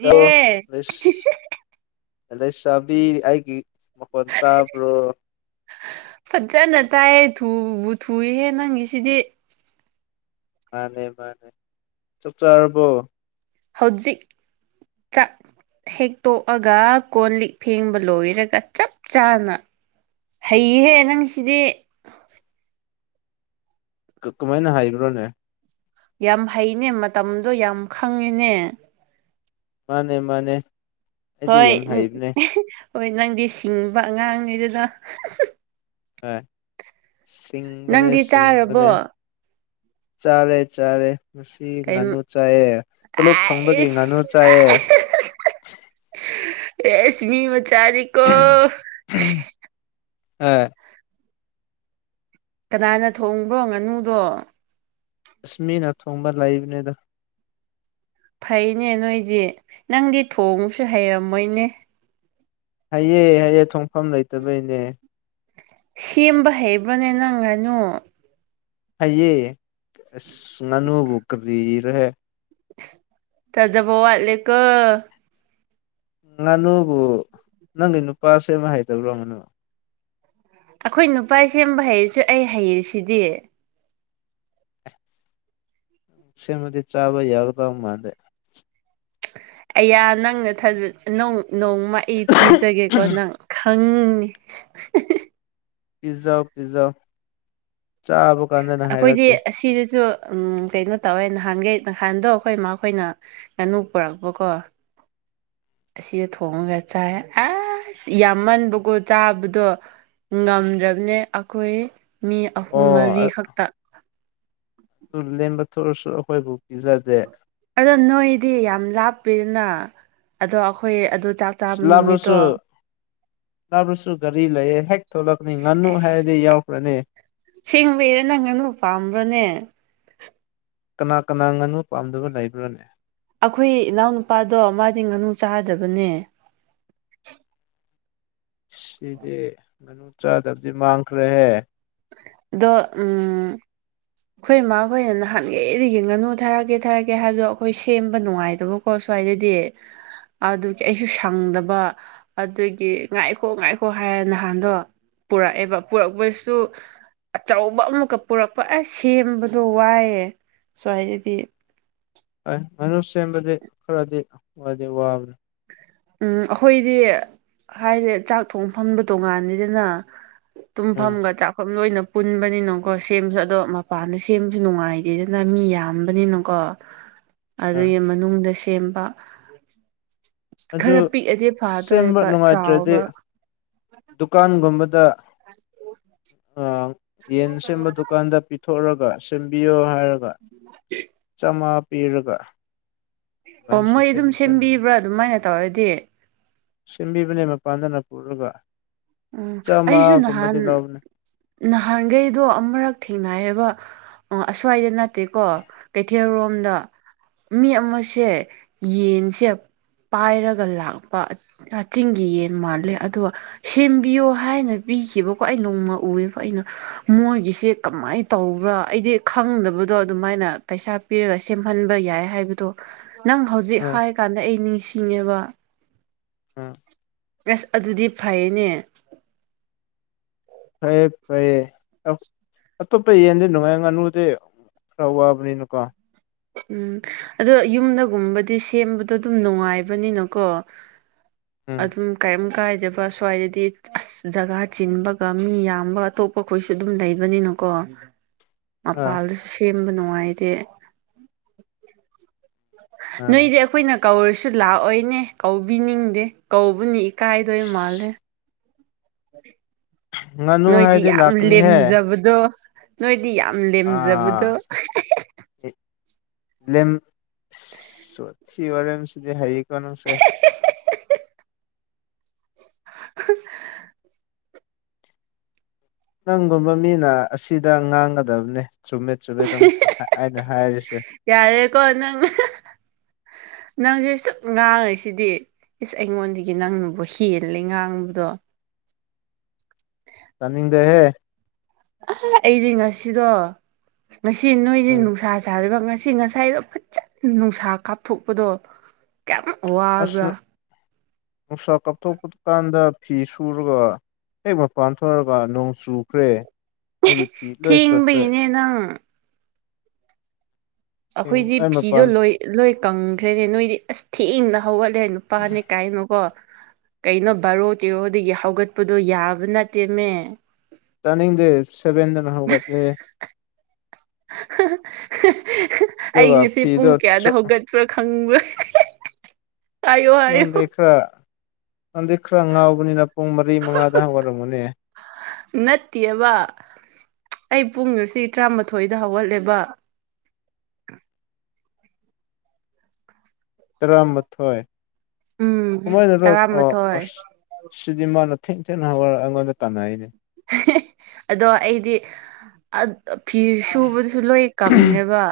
ꯇꯧꯔꯣ ꯑꯁ ꯂꯩꯁꯥꯕꯤ ꯑꯩꯒꯤ ꯃꯈꯣꯟ ꯇꯥꯕ꯭ꯔꯣ ꯐꯖꯅ ꯇꯥꯏꯌꯦ ꯊꯨꯕꯨ ꯊꯨꯏꯍꯦ ꯅꯪꯒꯤꯁꯤꯗꯤ ꯃꯥꯅꯦ ꯃꯥꯅꯦ ꯆꯥꯛ ꯆꯥꯥꯔꯕꯣ ꯍꯧꯖꯤꯛ ꯆꯥꯛ ꯍꯦꯛꯇꯣꯛꯑꯒ ꯀꯣꯟ ꯂꯤꯛ ꯐꯦꯡꯕ ꯂꯣꯏꯔꯒ ꯆꯞ ꯆꯥꯅ ꯍꯩꯍꯦ ꯅꯪ ꯁꯤꯗꯤ ꯀꯃꯥꯏꯅ ꯍꯥꯏꯕ꯭ꯔꯣꯅꯦ ꯌꯥꯝ ꯍꯩꯅꯦ ꯃꯇꯝꯗꯣ ꯌꯥꯝ ꯈꯪꯉꯦꯅꯦ ꯃꯥꯅꯦ ꯃꯥꯅꯦ ꯑꯩꯗꯤ ꯍꯣꯏ ꯌꯥꯝ ꯍꯩꯕꯅꯦ ꯍꯣꯏ ꯅꯪꯗꯤ ꯁꯤꯡꯉꯕ ꯑꯉꯥꯡꯅꯤꯗꯅ ꯍꯣꯢ ꯁꯤꯡꯕꯅꯦ ꯅꯪꯗꯤ ꯆꯥꯔꯕꯣ ꯁꯤꯡꯕꯅꯦ ꯆꯥꯔꯦ ꯆꯥꯔꯦ ꯉꯁꯤ ꯀꯩ ꯉꯥꯅꯨ ꯆꯥꯏꯑꯦ ꯇꯣꯂꯣꯞ ꯐꯪꯕꯒꯤ ꯉꯥꯅꯨ ꯑꯁ ꯆꯥꯏꯌꯦ ꯑꯦꯁ ꯃꯤ ꯃꯆꯥꯗꯤ ꯑꯝ ꯑꯝ ꯀꯅꯥꯅ ꯊꯣꯡꯕ꯭ꯔꯣ ꯉꯥꯅꯨꯗꯣ ꯑꯁꯃꯤꯅ ꯊꯣꯡꯕ ꯂꯩꯕꯅꯦꯗ ꯐꯩꯅꯦ ꯅꯣꯏꯗꯤ ꯅꯪꯗꯤ ꯊꯣꯡꯕꯁꯨ ꯍꯩꯔꯝꯃꯣꯏꯅꯦ ꯍꯩꯌꯦ ꯍꯩꯌꯦ ꯊꯣꯡꯐꯝ ꯂꯩꯇꯕꯩꯅꯦ ꯁꯦꯝꯕ ꯍꯩꯕ꯭ꯔꯣꯅꯦ ꯅꯪ ꯉꯅꯨ ꯍꯩꯏꯌꯦ ꯑꯁ ꯉꯥꯅꯨꯕꯨ ꯀꯔꯤꯔꯍꯦ ꯊꯖꯕꯥ ꯋꯥꯠꯂꯦ ꯀꯣ ꯉꯥꯅꯨꯕꯨ ꯅꯪꯒꯤ ꯅꯨꯄꯥ ꯁꯦꯝꯕꯍꯩꯇꯕꯔꯣ ꯉꯥꯅꯨ ꯑꯩꯈꯣꯏ ꯅꯨꯄꯥ ꯁꯦꯝꯕ ꯍꯩꯔꯁꯨ ꯑꯩ ꯍꯩꯔꯤꯁꯤꯗꯤ ꯁꯦꯝ ꯃꯗꯤ ꯆꯥꯕ ꯌꯥꯒꯗꯕ ꯃꯥꯥꯟꯗꯦ ꯑꯩꯌꯥ ꯅꯪꯅ ꯅꯣꯡꯃ ꯑꯩ ꯄꯤꯖꯒꯦꯀꯣ ꯅꯪ ꯈꯪꯅꯤ ꯄꯤꯖꯥꯎ ꯄꯤꯖꯥꯎ ꯆꯥꯕ ꯀꯥꯟꯗꯅ ꯑꯩꯈꯣꯏꯗꯤ ꯍꯥꯏꯔꯛꯀꯦ ꯑꯁꯤꯗꯁꯨ ꯎꯝ ꯀꯩꯅꯣ ꯇꯧꯋꯦ ꯅꯍꯥꯟꯈꯩ ꯅꯍꯥꯟꯗꯣ ꯑꯩꯈꯣꯏ ꯏꯃꯈꯣꯏꯅ ꯉꯥꯅꯨ ꯄꯨꯔꯛꯄꯀꯣ ꯑꯁꯤꯗ ꯊꯣꯡꯉꯒ ꯆꯥꯏ ꯑꯁ ꯌꯥꯝꯃꯟꯕꯀꯣ ꯆꯥꯕꯗꯣ ꯉꯝꯗ꯭ꯔꯕꯅꯦ ꯑꯩꯈꯣꯏ ꯃꯤ ꯑꯍꯨꯝ ꯑꯣ ꯃꯔꯤ ꯑꯗꯨ ꯈꯛꯇ ꯂꯦꯝꯕ ꯊꯣꯛꯑꯁꯨ ꯑꯩꯈꯣꯏꯕꯨ ꯄꯤꯖꯗꯦ ꯑꯗꯣ ꯅꯣꯏꯗꯤ ꯌꯥꯝ ꯂꯥꯞꯄꯤꯗꯅ ꯑꯗꯣ ꯑꯩꯈꯣꯏ ꯑꯗꯨ ꯆꯥꯛ ꯆꯥꯕ ꯅꯨꯃꯤꯠꯇꯣ ꯂꯕ꯭ꯔꯣꯁꯨ ꯅꯥꯕꯁꯨ ꯒꯥꯔꯤ ꯂꯩꯌꯦ ꯍꯦꯛ ꯊꯣꯛꯂꯛꯅꯤ ꯉꯥꯅꯨ ꯍꯥꯏꯔꯗꯤ ꯌꯥꯎꯈ꯭ꯔꯅꯤ ꯁꯤꯡꯕꯩꯔꯦ ꯅꯪ ꯉꯅꯨ ꯄꯥꯝꯕ꯭ꯔꯣꯅꯦ ꯀꯅꯥ ꯀꯅꯥ ꯉꯥꯅꯨ ꯄꯥꯝꯗꯕ ꯂꯩꯕ꯭ꯔꯥꯅꯦ ꯑꯩꯈꯣꯏ ꯏꯅꯥꯎꯅꯨꯄꯥꯗꯣ ꯃꯥꯗꯤ ꯉꯥꯅꯨ ꯆꯥꯗꯕꯅꯦ ꯁꯤꯗꯤ ꯉꯥꯅꯨ ꯆꯥꯗꯕꯗꯤ ꯃꯥꯡꯈ꯭ꯔꯦꯍꯦ ꯑꯗꯣ ꯎꯝ ꯑꯩꯈꯣꯏ ꯏꯃꯥ ꯑꯩꯈꯣꯏꯅ ꯅꯍꯥꯟꯈꯩꯗꯤ ꯌꯦꯡꯅꯅꯨ ꯊꯥꯛꯒꯦ ꯊꯥꯔꯛꯀꯦ ꯍꯥꯏꯕꯗꯣ ꯑꯩꯈꯣꯏ ꯁꯦꯝꯕ ꯅꯨꯡꯉꯥꯏꯗꯕ ꯍꯣꯏ ꯁ꯭ꯋꯥꯏꯗꯗꯤ ꯑꯗꯨꯒꯤ ꯑꯩꯁꯨ ꯁꯪꯗꯕ ꯑꯗꯨꯒꯤ ꯉꯥꯏꯈꯣ ꯉꯥꯏꯈꯣ ꯍꯥꯏꯔ ꯅꯍꯥꯟꯗꯣ ꯄꯨꯔꯛꯑꯦꯕ ꯄꯨꯔꯛꯄꯁꯨ ꯑꯆꯧꯕ ꯑꯃꯨꯛꯀ ꯄꯨꯔꯛꯄ ꯑꯁ ꯁꯦꯝꯕꯗꯣ ꯋꯥꯏꯑꯌꯦ ꯁꯨꯃꯥꯏꯅꯗꯤ ꯍꯣꯏ ꯉꯥꯅꯨ ꯁꯦꯝꯕꯗꯤ ꯈꯔꯗꯤꯗꯤ ꯋꯥꯕꯅꯤ ꯎꯝ ꯑꯩꯈꯣꯏꯗꯤ ꯍꯥꯏꯗꯤ ꯆꯥꯛ ꯊꯣꯡ ꯐꯝꯕ ꯇꯣꯉꯥꯟꯅꯤꯗꯅ ꯎꯝ ꯇꯨꯝꯐꯝꯒ ꯆꯥꯛꯐꯝ ꯂꯣꯏꯅ ꯄꯨꯟꯕꯅꯤꯅꯀꯣ ꯁꯦꯝꯕꯁꯨ ꯑꯗꯣ ꯃꯄꯥꯟꯗ ꯁꯦꯝꯕꯁꯨ ꯅꯨꯡꯉꯥꯏꯇꯦꯗꯅ ꯃꯤ ꯌꯥꯝꯕꯅꯤꯅꯀꯣ [unintelligible] ꯑꯗꯨꯒꯤ ꯃꯅꯨꯡꯗ ꯁꯦꯝꯕ ꯑꯗꯨ ꯈꯔ ꯄꯤꯛꯑꯗꯤ ꯁꯦꯝꯕ ꯐꯥꯗꯣꯏꯕ ꯅꯨꯡꯉꯥꯏꯇ꯭ꯔꯗꯤ ꯆꯥꯎꯕ ꯗꯨꯀꯥꯟꯒꯨꯝꯕꯗ ꯌꯦꯟ ꯁꯦꯝꯕ ꯗꯨꯀꯥꯟ ꯗ ꯄꯤꯊꯣꯛꯑꯒ ꯁꯦꯝꯕꯤꯌꯣ ꯍꯥꯏꯔꯒ ꯍ ꯆꯥꯝꯃꯉꯥ ꯄꯤꯔꯒ ꯑꯣ ꯑꯗꯨꯃꯥꯏꯅꯁꯨ ꯃꯣꯏ ꯑꯗꯨꯝ ꯁꯦꯝꯗꯤ ꯁꯦꯝꯕꯅꯦ ꯁꯦꯝꯕꯤꯕ꯭ꯔꯥ ꯑꯗꯨꯃꯥꯏꯅ ꯇꯧꯔꯗꯤ ꯁꯦꯝꯕꯤꯕꯅꯦ ꯃꯄꯥꯟꯗꯅ ꯄꯨꯔꯒ ꯎꯝ ꯑꯩꯁꯨ ꯆꯥꯝꯃꯉꯥꯒꯨꯝꯕꯗꯤ ꯅꯍꯥꯟ ꯂꯧꯕꯅꯦ ꯅꯍꯥꯟꯈꯩꯗꯣ ꯑꯃꯨꯔꯛ ꯊꯦꯡꯅꯌꯦꯕ ꯑꯁ꯭ꯋꯥꯏꯗ ꯐꯠꯇꯦꯀꯣ ꯀꯩꯊꯦꯜ ꯎꯝ ꯔꯣꯝꯗ ꯃꯤ ꯑꯃꯁꯦ ꯌꯦꯟꯁꯦ ꯄꯥꯏꯔꯒ ꯂꯥꯛꯄ ꯆꯤꯡꯒꯤ ꯌꯦꯟ ꯃꯥꯜꯂꯦ ꯑꯗꯨꯒ ꯁꯦꯝꯕꯤꯌꯣ ꯍꯥꯏꯅ ꯄꯤꯈꯤꯕꯈꯤꯕꯀꯣ ꯑꯩ ꯅꯣꯡꯃ ꯎꯑꯦꯕ ꯑꯩꯅ ꯃꯣꯏꯒꯤꯁꯦ ꯀꯃꯥꯏꯅ ꯇꯧꯕ꯭ꯔꯥ ꯑꯩꯗꯤ ꯈꯪꯗꯕꯗꯣ ꯑꯗꯨꯃꯥꯏꯅ ꯄꯩꯁꯥ ꯄꯤꯔꯒ ꯁꯦꯝꯍꯟꯕ ꯌꯥꯏ ꯍꯥꯏꯕꯗꯣ ꯅꯪ ꯍꯧꯖꯤꯛ ꯍꯣꯏ ꯍꯥꯏꯔ ꯀꯥꯟꯗ ꯑꯩ ꯅꯤꯡꯁꯤꯡꯉꯦꯕ ꯑ ꯑꯁ ꯑꯗꯨꯗꯤ ꯐꯩꯅꯦ ꯐꯌꯦꯦ ꯐꯔꯌꯦꯦ ꯑꯇꯣꯞꯄ ꯌꯦꯟꯗꯤ ꯅꯨꯡꯉꯥꯏ ꯉꯥꯅꯨꯗꯤ ꯈꯔ ꯋꯥꯕꯅꯤꯅꯀꯣ ꯎꯝ ꯑꯗꯣ ꯌꯨꯝꯗꯒꯨꯝꯕꯗꯤ ꯁꯦꯝꯕꯗꯣ ꯑꯗꯨꯝ ꯅꯨꯡꯉꯥꯏꯕꯅꯤꯅꯀꯣ ꯎꯝ ꯑꯗꯨꯝ ꯀꯩꯝ ꯀꯥꯏꯗꯦ ꯁ꯭ꯋꯥꯏꯗꯗꯤ ꯑꯁ ꯖꯒꯥ ꯆꯤꯟꯕꯒ ꯃꯤ ꯌꯥꯝꯕ ꯑꯇꯣꯞꯄꯈꯣꯏꯁꯨ ꯑꯗꯨꯝ ꯂꯩꯕꯅꯤꯅꯀꯣ [unintelligible] ꯃꯄꯥꯜꯗꯁꯨ ꯁꯦꯝꯕ ꯅꯨꯡꯉꯥꯏꯇꯦ ꯃꯥꯅꯦ ꯅꯣꯏꯗꯤ ꯑꯩꯈꯣꯏꯅ ꯀꯧꯔꯁꯨ ꯂꯥꯛꯑꯣꯏꯅꯦ ꯀꯧꯕꯤꯅꯤꯡꯗꯦ ꯀꯧꯕꯅꯤ ꯏꯀꯥꯏꯗꯣꯏ ꯃꯥꯜꯂꯦ ꯑꯁ ꯎ ꯉꯥꯅꯨ ꯅꯣꯏꯗꯤ ꯍꯥꯏꯔꯗꯤ ꯌꯥꯝ ꯂꯥꯛꯀꯅꯤꯍꯦ ꯂꯦꯝꯖꯕꯗꯣ ꯅꯣꯏꯗꯤ ꯌꯥꯝ ꯂꯦꯝꯖꯕꯗꯣ ꯑꯥ ꯁꯤ ꯋꯥꯔꯦꯝꯁꯤꯗꯤ ꯍꯌꯦꯀꯣ ꯅꯪꯁꯦ [unintelligible] ꯅꯪꯒꯨꯝꯕ ꯃꯤꯅ ꯑꯁꯤꯗ ꯉꯥꯡꯒꯗꯕꯅꯦ ꯆꯨꯝꯃꯦꯠ ꯆꯨꯝꯃꯦꯠ ꯑꯗꯨꯝ ꯍꯥꯏꯅ ꯍꯥꯏꯔꯤꯁꯦ ꯌꯥꯔꯦꯀꯣ ꯅꯪ ꯅꯪꯁꯦ ꯁꯨꯛ ꯉꯥꯡꯉꯤꯁꯤꯗꯤ ꯏꯁ ꯑꯩꯉꯣꯟꯗꯒꯤ ꯅꯪꯅꯕꯨ ꯍꯦꯜꯂꯦ ꯉꯥꯡꯕꯗꯣ ꯇꯅꯤꯡꯗꯦꯍꯦ ꯑ ꯑꯩꯗꯤ ꯉꯁꯤꯗꯣ ꯉꯁꯤ ꯅꯣꯏꯒꯤ ꯎꯝ ꯅꯨꯡꯁꯥ ꯁꯥꯔꯤꯕ ꯉꯁꯤ ꯉꯁꯥꯏꯗꯣ ꯐꯖꯅ ꯅꯨꯡꯁꯥ ꯀꯥꯞꯊꯣꯛꯄꯗꯣ ꯀꯌꯥꯝꯃꯨꯛ ꯋꯥ ꯑꯁꯅꯨ ꯅꯨꯡꯁꯥ ꯀꯥꯞꯊꯣꯛꯄ ꯀꯥꯟꯗ ꯐꯤ ꯁꯨꯔꯒ ꯍꯦꯛ ꯃꯄꯥꯟ ꯊꯣꯔꯛꯒ ꯅꯣꯡ ꯆꯨꯈ꯭ꯔꯦ ꯑꯩꯒꯤ ꯐꯤ ꯂꯣꯏ ꯆꯣꯠꯈ꯭ꯔꯦ ꯊꯦꯡꯕꯒꯤꯅꯦ ꯅꯪ ꯑꯈꯣꯏꯗꯤ ꯑꯩ ꯐꯤꯗꯣ ꯃꯄꯥꯟ ꯂꯣꯏ ꯂꯣꯏ ꯀꯪꯈ꯭ꯔꯦꯅꯦ ꯅꯣꯏꯗꯤ ꯑꯁ ꯊꯦꯡꯅ ꯍꯧꯒꯠꯂꯦ ꯅꯨꯄꯥꯅꯦ ꯀꯥꯏꯅꯀꯣ ꯀꯩꯅꯣ ꯕꯥꯔꯣ ꯇꯦꯔꯣꯗꯒꯤ ꯍꯧꯒꯠꯄꯗꯣ ꯌꯥꯕ ꯅꯠꯇꯦꯅꯦ ꯇꯅꯤꯡꯗꯦ ꯁꯦꯕꯦꯟꯗꯅ ꯍꯒꯠꯂꯦ ꯑꯩ ꯑꯗꯨꯒ ꯉꯁꯤ ꯄꯨꯡ ꯐꯤꯗꯣ ꯀꯌꯥꯗ ꯍꯧꯒꯠꯄ꯭ꯔꯥ ꯈꯪꯕ꯭ꯔꯥ ꯍꯥꯏꯌꯣ ꯑꯁ ꯍꯥꯏꯌꯣ ꯅꯪꯗꯤ ꯈꯔ ꯅꯪꯗꯤ ꯈꯔ ꯉꯥꯎꯕꯅꯤꯅ ꯄꯨꯡ ꯃꯔꯤ ꯃꯉꯥꯗ ꯍꯧꯒꯠꯂꯝꯒꯅꯤ ꯅꯠꯇꯤꯌꯦꯕ ꯑꯩ ꯄꯨꯡ ꯉꯁꯤ ꯇꯔꯥꯃꯥꯊꯣꯏꯗ ꯍꯧꯒꯠꯂꯦꯕ ꯇꯔꯥꯃꯥꯊꯣꯏ ꯎꯝ ꯀꯃꯥꯏꯅꯔꯣ ꯑꯥ ꯇꯔꯥꯃꯥꯊꯣꯏ ꯑꯁ ꯁꯤꯗꯤ ꯃꯥꯅ ꯊꯦꯡ ꯊꯦꯡꯅ ꯍꯧꯒꯠꯔ ꯑꯉꯣꯟꯗ ꯇꯥꯟꯅꯩꯅꯦ ꯑꯗꯣ ꯑꯩꯗꯤ ꯐꯤ ꯑꯠ ꯁꯨꯕꯗꯨꯁꯨ ꯂꯣꯏ ꯀꯪꯉꯦꯕ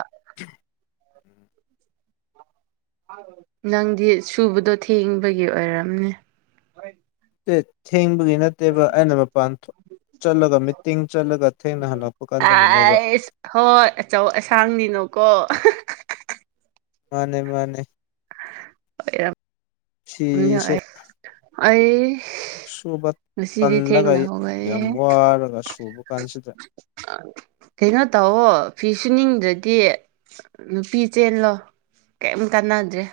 ꯅꯪꯗꯤ ꯁꯨꯕꯗꯣ ꯊꯦꯡꯕꯒꯤ ꯑꯣꯏꯔꯝꯅꯤ ꯑꯦꯠ ꯊꯦꯡꯕꯒꯤ ꯅꯠ ꯅꯠꯇꯦꯕ ꯑꯩꯅ ꯃꯄꯥꯟ ꯊꯣꯛ ꯆꯠꯂꯒ ꯃꯤꯇꯤꯡ ꯆꯠꯂꯒ ꯊꯦꯡꯅ ꯍꯜꯂꯛꯄ ꯀꯥꯟꯗꯗꯨꯅꯦꯕ ꯑꯁ ꯍꯣꯏ ꯑꯆꯧ ꯑꯁꯥꯡꯅꯤꯅꯀꯣ ꯃꯥꯅꯦ ꯃꯥꯅꯦ ꯑꯣꯏꯔꯝ ꯅ ꯐꯤꯁꯦ ꯑꯩ ꯁꯨꯕ ꯉꯁꯤꯗꯤ ꯇꯜꯂꯒ ꯊꯦꯡꯅ ꯌꯥꯝ ꯍꯧꯒꯠꯂꯦꯍꯦ ꯋꯥꯔꯒ ꯁꯨꯕ ꯀꯥꯟꯁꯤꯗ ꯑꯥ ꯀꯩꯅꯣ ꯇꯧꯑꯣ ꯐꯤ ꯁꯨꯅꯤꯡꯗ꯭ꯔꯗꯤ ꯅꯨꯄꯤ ꯆꯦꯜꯂꯣ ꯀꯦꯝ ꯀꯥꯟꯅꯗ꯭ꯔꯦ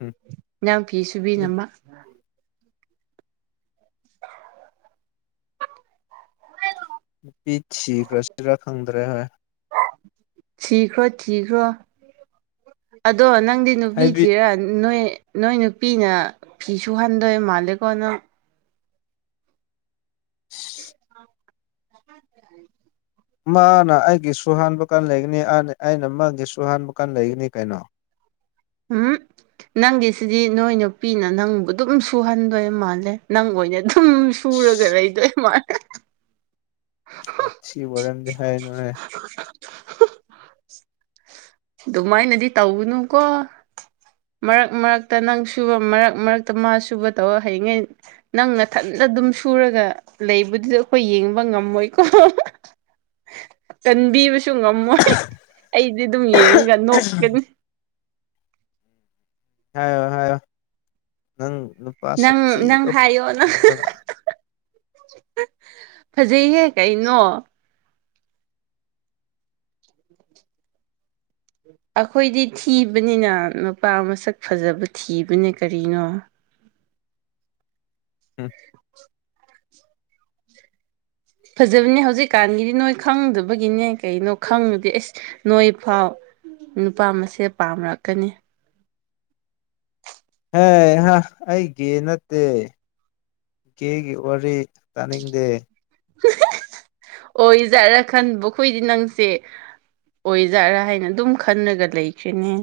ꯎꯝ ꯅꯪ ꯐꯤꯁꯨꯨꯕꯤꯅꯥꯕ ꯄꯤ ꯊꯈ꯭ꯔꯁꯤꯔꯥ ꯈꯪꯗ꯭ꯔꯦ ꯍꯥꯏ ꯊꯤꯈ꯭ꯔꯣ ꯊꯤꯈ꯭ꯔꯣ ꯑꯗꯣ ꯅꯪꯗꯤ ꯅꯨꯄꯤ ꯍꯥꯏꯗꯤ ꯊꯤꯔ ꯅꯣꯏ ꯅꯣꯏ ꯅꯨꯄꯤꯅ ꯐꯤ ꯁꯨꯍꯟꯗꯣꯏ ꯃꯥꯜꯂꯦꯀꯣ ꯅꯪ [unintelligible] ꯃꯥꯅ ꯑꯩꯒꯤ ꯁꯨꯍꯥꯟꯕ ꯀꯥꯟ ꯂꯩꯒꯅꯤ ꯑꯅ ꯑꯩꯅ ꯃꯥꯒꯤ ꯁꯨꯍꯥꯟꯕ ꯀꯥꯟ ꯂꯩꯒꯅꯤ ꯀꯩꯅꯣ ꯍꯨꯝ ꯅꯪꯒꯤꯁꯤꯗꯤ ꯅꯣꯏ ꯅꯨꯄꯤꯅ ꯅꯪꯕꯨ ꯑꯗꯨꯝ ꯁꯨꯍꯟꯗꯣꯏ ꯃꯥꯜꯂꯦ ꯅꯪ ꯑꯣꯏꯅ ꯑꯗꯨꯝ ꯁꯨꯔꯒ ꯂꯩꯗꯣꯏ ꯃꯥꯂꯦ ꯋꯥꯊꯤ ꯋꯥꯔꯦꯝꯗꯤ ꯍꯥꯏꯒꯅꯨꯍꯦ ꯑꯗꯨꯃꯥꯏꯅꯗꯤ ꯇꯧꯒꯅꯨꯀꯣ ꯃꯔꯛ ꯃꯔꯛꯇ ꯅꯪ ꯁꯨꯕ ꯃꯔꯛ ꯃꯔꯛꯇ ꯃꯥ ꯁꯨꯕ ꯇꯧꯔ ꯍꯩꯉꯩ ꯅꯪ ꯅꯊꯟꯗ ꯑꯗꯨꯝ ꯁꯨꯔꯒ ꯂꯩꯕꯗꯨꯗ ꯑꯈꯣꯏ ꯌꯦꯡꯕ ꯉꯝꯃꯣꯏꯀꯣ ꯀꯟꯕꯤꯕꯁꯨ ꯉꯝꯃꯣꯏ ꯑꯩꯗꯤ ꯑꯗꯨꯝ ꯌꯦꯡꯉꯒ ꯅꯣꯛꯀꯅꯤ ꯍꯥꯏꯔꯣ ꯍꯥꯏꯔꯣ ꯅꯪ ꯅꯨꯞ ꯅꯪ ꯅꯪ ꯍꯥꯏꯌꯣ ꯅꯪ ꯐꯖꯩꯍꯦ ꯀꯩꯅꯣ ꯑꯈꯣꯏꯗꯤ ꯊꯤꯕꯅꯤꯅ ꯅꯨꯄꯥ ꯃꯁꯛ ꯐꯖꯕ ꯊꯤꯕꯅꯦ ꯀꯔꯤꯅꯣ ꯎꯝ ꯐꯖꯕꯅꯦ ꯍꯧꯖꯤꯛꯀꯥꯟꯒꯤꯗꯤ ꯅꯣꯏ ꯈꯪꯗꯕꯒꯤꯅꯦ ꯀꯩꯅꯣ ꯈꯪꯉꯗꯤ ꯑꯩꯁ ꯅꯣꯏ ꯐꯥꯎ ꯅꯨꯄꯥ ꯃꯥꯁꯦꯜ ꯄꯥꯝꯔꯛꯀꯅꯤ ꯍꯩꯍꯥ ꯑꯩꯒꯤ ꯅꯠꯇꯦ ꯀꯦꯒꯤ ꯋꯥꯔꯤ ꯇꯥꯅꯤꯡꯗꯦ ꯑꯣꯖꯥꯔ ꯈꯟꯕ ꯈꯣꯏꯗꯤ ꯅꯪꯁꯦ ꯑꯣꯏꯖꯥꯠꯔꯥ ꯍꯥꯏꯅ ꯑꯗꯨꯝ ꯈꯟꯅꯂꯒ ꯂꯩꯈ꯭ꯔꯤꯅꯦ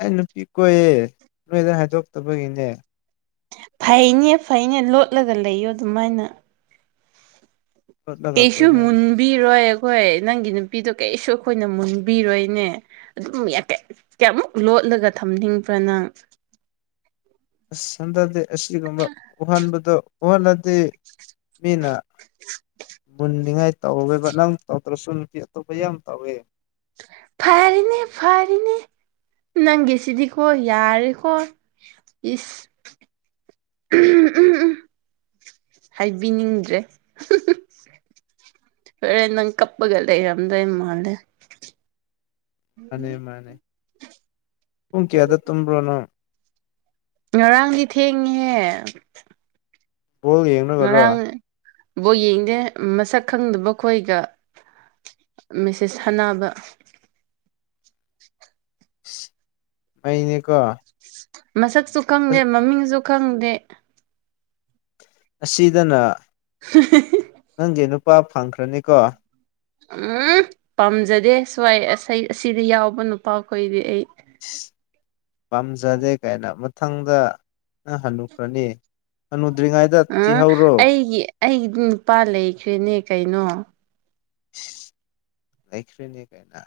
ꯑꯩ ꯅꯨꯄꯤ ꯀꯣꯏꯌꯦ ꯅꯣꯏꯗ ꯍꯥꯏꯗꯣꯛꯇꯕꯒꯤꯅꯦ ꯐꯩꯅꯦ ꯐꯩꯅꯦ ꯂꯣꯠꯂꯒ ꯂꯩꯌꯣ ꯑꯗꯨꯃꯥꯏꯅ ꯂꯣꯠꯂꯒ ꯑꯩꯁꯨ ꯀꯣꯏꯅꯔꯤꯅꯦ ꯃꯟꯕꯤ ꯔꯣꯏ ꯑꯩꯈꯣꯏ ꯅꯪꯒꯤ ꯅꯨꯄꯤꯗꯣ ꯀꯩꯁꯨ ꯑꯩꯈꯣꯏꯅ ꯃꯨꯟꯕꯤꯔꯣꯏꯅꯦ ꯑꯗꯨꯝ ꯌꯥꯀꯦ ꯀꯌꯥꯃꯨꯛ ꯂꯣꯠꯂꯒ ꯊꯝꯅꯤꯡꯕ꯭ꯔꯥ ꯅꯪ ꯑꯁ ꯍꯟꯊꯗꯦ ꯑꯁꯤꯒꯨꯝꯕ ꯎꯍꯟꯕꯗꯣ ꯎꯍꯜꯂꯗꯦ ꯃꯤꯅ ꯃꯨꯟꯅꯤꯡꯉꯥꯏ ꯇꯧꯋꯦꯕ ꯅꯪ ꯇꯧꯗ꯭ꯔꯁꯨ ꯅꯨꯄꯤ ꯑꯇꯣꯞꯄ ꯌꯥꯝ ꯇꯧꯋꯦ ꯐꯔꯤꯅꯦ ꯐꯔꯤꯅꯦ ꯅꯪꯒꯤꯁꯤꯗꯤꯀꯣ ꯌꯥꯔꯦꯀꯣ ꯏꯁ ꯎ ꯎꯝ ꯎꯝ ꯍꯥꯏꯕꯤꯅꯤꯡꯗ꯭ꯔꯦ ꯍꯣꯔꯦꯟ ꯅꯪ ꯀꯞꯄꯒ ꯂꯩꯔꯝꯗꯣꯏ ꯃꯥꯜꯂꯦ ꯃꯥꯅꯦ ꯃꯥꯅꯦ ꯄꯨꯡ ꯀꯌꯥꯗ ꯇꯨꯝꯕ꯭ꯔꯣ ꯅꯪ ꯉꯔꯥꯡꯗꯤ ꯊꯦꯡꯉꯤꯍꯦ ꯕꯣꯜ ꯌꯦꯡꯂꯒꯔꯣ ꯉꯔꯥꯡ ꯕꯣꯜ ꯌꯦꯡꯗꯦ ꯃꯁꯛ ꯈꯪꯗꯕ ꯈꯣꯏꯒ ꯃꯦꯁꯦꯁ ꯊꯥꯅꯕ ꯑꯩꯅꯦꯀꯣ ꯃꯁꯛꯁꯨ ꯈꯪꯗꯦ ꯃꯃꯤꯡꯁꯨ ꯈꯪꯗꯦ ꯑꯁꯤꯗꯅ ꯍ ꯅꯪꯒꯤ ꯅꯨꯄꯥ ꯐꯪꯈ꯭ꯔꯅꯤꯀꯣ ꯎꯝ ꯄꯥꯝꯖꯗꯦ ꯁ꯭ꯋꯥꯏ ꯑꯁꯤꯗ ꯌꯥꯎꯕ ꯅꯨꯄꯥꯈꯣꯏꯗꯤ ꯑꯩ ꯄꯥꯝꯖꯗꯦ ꯀꯥꯏꯅ ꯃꯊꯪꯗ ꯍꯅꯨꯈ꯭ꯔꯅꯤ ꯍꯅꯨꯗ꯭ꯔꯤꯉꯩꯗ ꯊꯤꯍꯧꯔꯣ ꯑꯩꯒꯤꯗꯤ ꯅꯨꯄꯥ ꯂꯩꯈ꯭ꯔꯦꯅꯦ ꯀꯩꯅꯣ ꯂꯩꯈ꯭ꯔꯦꯅꯦ ꯀꯥꯏꯅ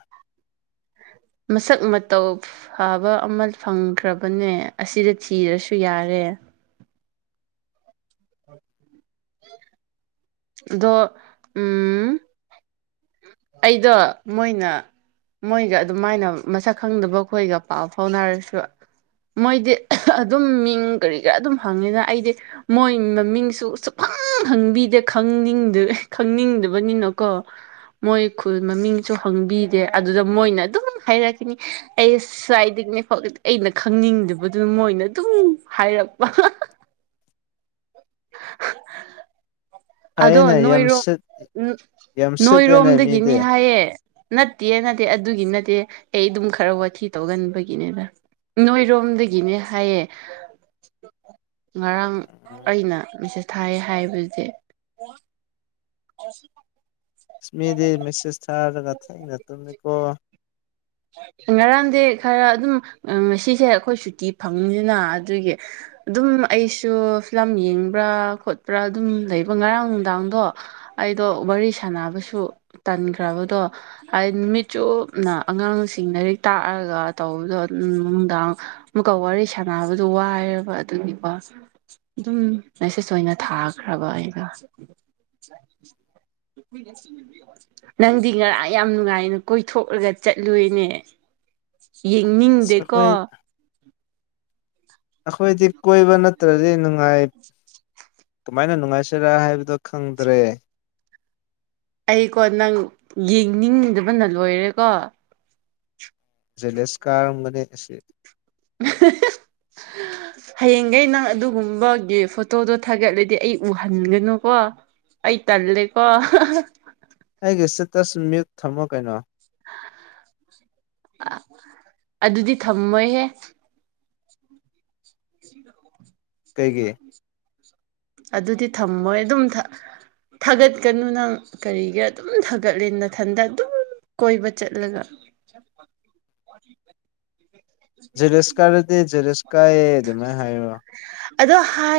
ꯃꯁꯛ ꯃꯇꯧ ꯐꯕ ꯑꯃ ꯐꯪꯈ꯭ꯔꯕꯅꯦ ꯑꯁꯤꯗ ꯊꯤꯔꯁꯨ ꯌꯥꯔꯦ ꯑꯗꯣ ꯎꯝ ꯑꯩꯗꯣ ꯃꯣꯏꯅ ꯃꯣꯏꯒ ꯑꯗꯨꯃꯥꯏꯅ ꯃꯁꯛ ꯈꯪꯗꯕ ꯈꯣꯏꯒ ꯄꯥꯎ ꯐꯥꯎꯅꯔꯁꯨ ꯃꯣꯏꯗꯤ ꯑꯗꯨꯝ ꯃꯤꯡ ꯀꯔꯤ ꯀꯔꯥ ꯑꯗꯨꯝ ꯍꯪꯉꯤꯗ ꯑꯩꯗꯤ ꯃꯣꯏ ꯃꯃꯤꯡꯁꯨ ꯁꯨꯛꯍꯪ ꯍꯪꯕꯤꯗꯦ ꯈꯪꯅꯤꯡꯗ ꯈꯪꯅꯤꯡꯗꯕꯅꯤꯅꯀꯣ ꯃꯣꯏ ꯈꯨꯜ ꯃꯃꯤꯡꯁꯨ ꯍꯪꯕꯤꯗꯦ ꯑꯗꯨꯗ ꯃꯣꯏꯅ ꯑꯗꯨꯝ ꯍꯥꯏꯔꯛꯀꯅꯤ ꯑꯩꯁ ꯁ꯭ꯋꯥꯏꯗꯒꯤꯅꯦ ꯑꯩꯅ ꯈꯪꯅꯤꯡꯗꯕꯗꯨꯅ ꯃꯣꯏꯅ ꯑꯗꯨꯝ ꯍꯥꯏꯔꯛꯄ ꯑꯗꯣ ꯐꯩꯌꯦꯅꯦ ꯌꯥꯝ ꯅꯣꯏꯔꯣꯝ ꯁꯤꯠ ꯌꯥꯝ ꯁꯤꯠꯂꯦꯅꯦ ꯅꯣꯏꯔꯣꯝꯗꯒꯤꯅꯤ ꯃꯤꯗꯤ ꯍꯥꯏꯌꯦ ꯅꯠꯇꯦ ꯅꯠꯇꯦ ꯑꯗꯨꯒꯤ ꯅꯠꯇꯦ ꯑꯩ ꯑꯗꯨꯝ ꯈꯔ ꯋꯥꯊꯤ ꯇꯧꯒꯟꯕꯒꯤꯅꯦꯕ ꯅꯣꯏꯔꯣꯝꯗꯒꯤꯅꯦ ꯍꯥꯏꯌꯦ [inaudible] ꯉꯔꯥꯡ ꯎꯝ ꯑꯩꯅ ꯃꯦꯁꯦꯁ ꯊꯥꯏ ꯍꯥꯏꯕꯁꯦ ꯑꯁꯨ ꯏꯁ ꯃꯤꯗꯤ ꯃꯦꯁꯦꯁ ꯊꯥꯔꯒ ꯊꯦꯡꯅ ꯇꯨꯝꯃꯤꯀꯣ ꯉꯔꯥꯡꯗꯤ ꯈꯔ ꯑꯗꯨꯝ ꯉꯁꯤꯁꯦ ꯑꯩꯈꯣꯏ ꯁꯨꯇꯤ ꯐꯪꯉꯅꯤꯅ ꯑꯗꯨꯒꯤ ꯑꯗꯨꯝ ꯑꯩꯁꯨ ꯐꯤꯂꯝ ꯌꯦꯡꯕ꯭ꯔꯥ ꯈꯣꯠꯄ꯭ꯔꯥ ꯑꯗꯨꯝ ꯂꯩꯕ ꯉꯔꯥꯡ ꯅꯨꯡꯗꯥꯡꯗꯣ ꯑꯩꯗꯣ ꯋꯥꯔꯤ ꯁꯥꯟꯅꯕꯁꯨ ꯇꯟꯈ꯭ꯔꯕꯗꯣ ꯑꯩ ꯅꯨꯃꯤꯠ ꯆꯨꯞꯅ ꯑꯉꯥꯡꯁꯤꯡ ꯂꯥꯏꯔꯤꯛ ꯇꯥꯛꯑꯒ ꯇꯧꯕꯗꯣ ꯅꯨꯡꯗꯥꯡ ꯑꯃꯨꯛꯀ ꯋꯥꯔꯤ ꯁꯥꯟꯅꯕꯗꯨ ꯋꯥꯏꯕ ꯑꯗꯨꯒꯤꯀꯣ ꯑꯗꯨꯝ ꯃꯦꯁꯦꯁ ꯑꯣꯏꯅ ꯊꯥꯈ꯭ꯔꯕ ꯑꯩꯒ ꯅꯪꯗꯤ ꯉꯔꯥꯡ ꯌꯥꯝ ꯅꯨꯡꯉꯥꯏꯅ ꯀꯣꯏꯊꯣꯛꯂꯒ ꯆꯠꯂꯨꯏꯅꯦ ꯑꯁ ꯌꯦꯡꯅꯤꯡꯗꯦꯀꯣ ꯑꯩꯈꯣꯏ ꯑꯩꯈꯣꯏꯗꯤ ꯀꯣꯏꯕ ꯅꯠꯇ꯭ꯔꯗꯤ ꯅꯨꯡꯉꯥꯏ ꯀꯃꯥꯏꯅ ꯅꯨꯡꯉꯥꯏꯁꯤꯔꯥ ꯍꯥꯏꯕꯗꯣ ꯈꯪꯗ꯭ꯔꯦ ꯑꯩꯀꯣ ꯅꯪ ꯌꯦꯡꯅꯤꯡꯗꯕꯅ ꯂꯣꯏꯔꯦꯀꯣ ꯖꯦꯂꯁ ꯀꯥꯔꯃꯅꯤ ꯁꯤ ꯍꯌꯦꯡꯈꯩ ꯅꯪ ꯑꯗꯨꯒꯨꯝꯕꯒꯤ ꯐꯣꯇꯣꯗꯣ ꯊꯥꯒꯠꯂꯗꯤ ꯑꯩ ꯎꯍꯟꯒꯅꯨꯀꯣ ꯑꯩ ꯇꯜꯂꯦꯀꯣ ꯑꯩꯒꯤ ꯏꯁꯇꯦꯇꯁ ꯃ꯭ꯌꯨꯠ ꯊꯝꯃꯣ ꯀꯩꯅꯣ ꯑ ꯑꯗꯨꯗꯤ ꯊꯝꯃꯣꯏꯍꯦ ꯀꯩꯒꯤ ꯑꯗꯨꯗꯤ ꯊꯝꯃꯣꯏ ꯑꯗꯨꯝ ꯊꯥꯒꯠꯀꯅꯨꯅ ꯀꯔꯤꯒ ꯑꯗꯨꯝ ꯊꯥꯒꯠꯂꯦ ꯃꯊꯟꯗ ꯑꯗꯨꯝ ꯀꯣꯏꯕ ꯆꯠꯂꯒ ꯖꯦꯔꯦꯁꯀꯥꯔꯗꯤ ꯖꯦꯔꯦꯁꯀꯥꯌꯦ ꯑꯗꯨꯃꯥꯏꯅ ꯍꯥꯏ ꯑꯗꯣ ꯍꯥꯏ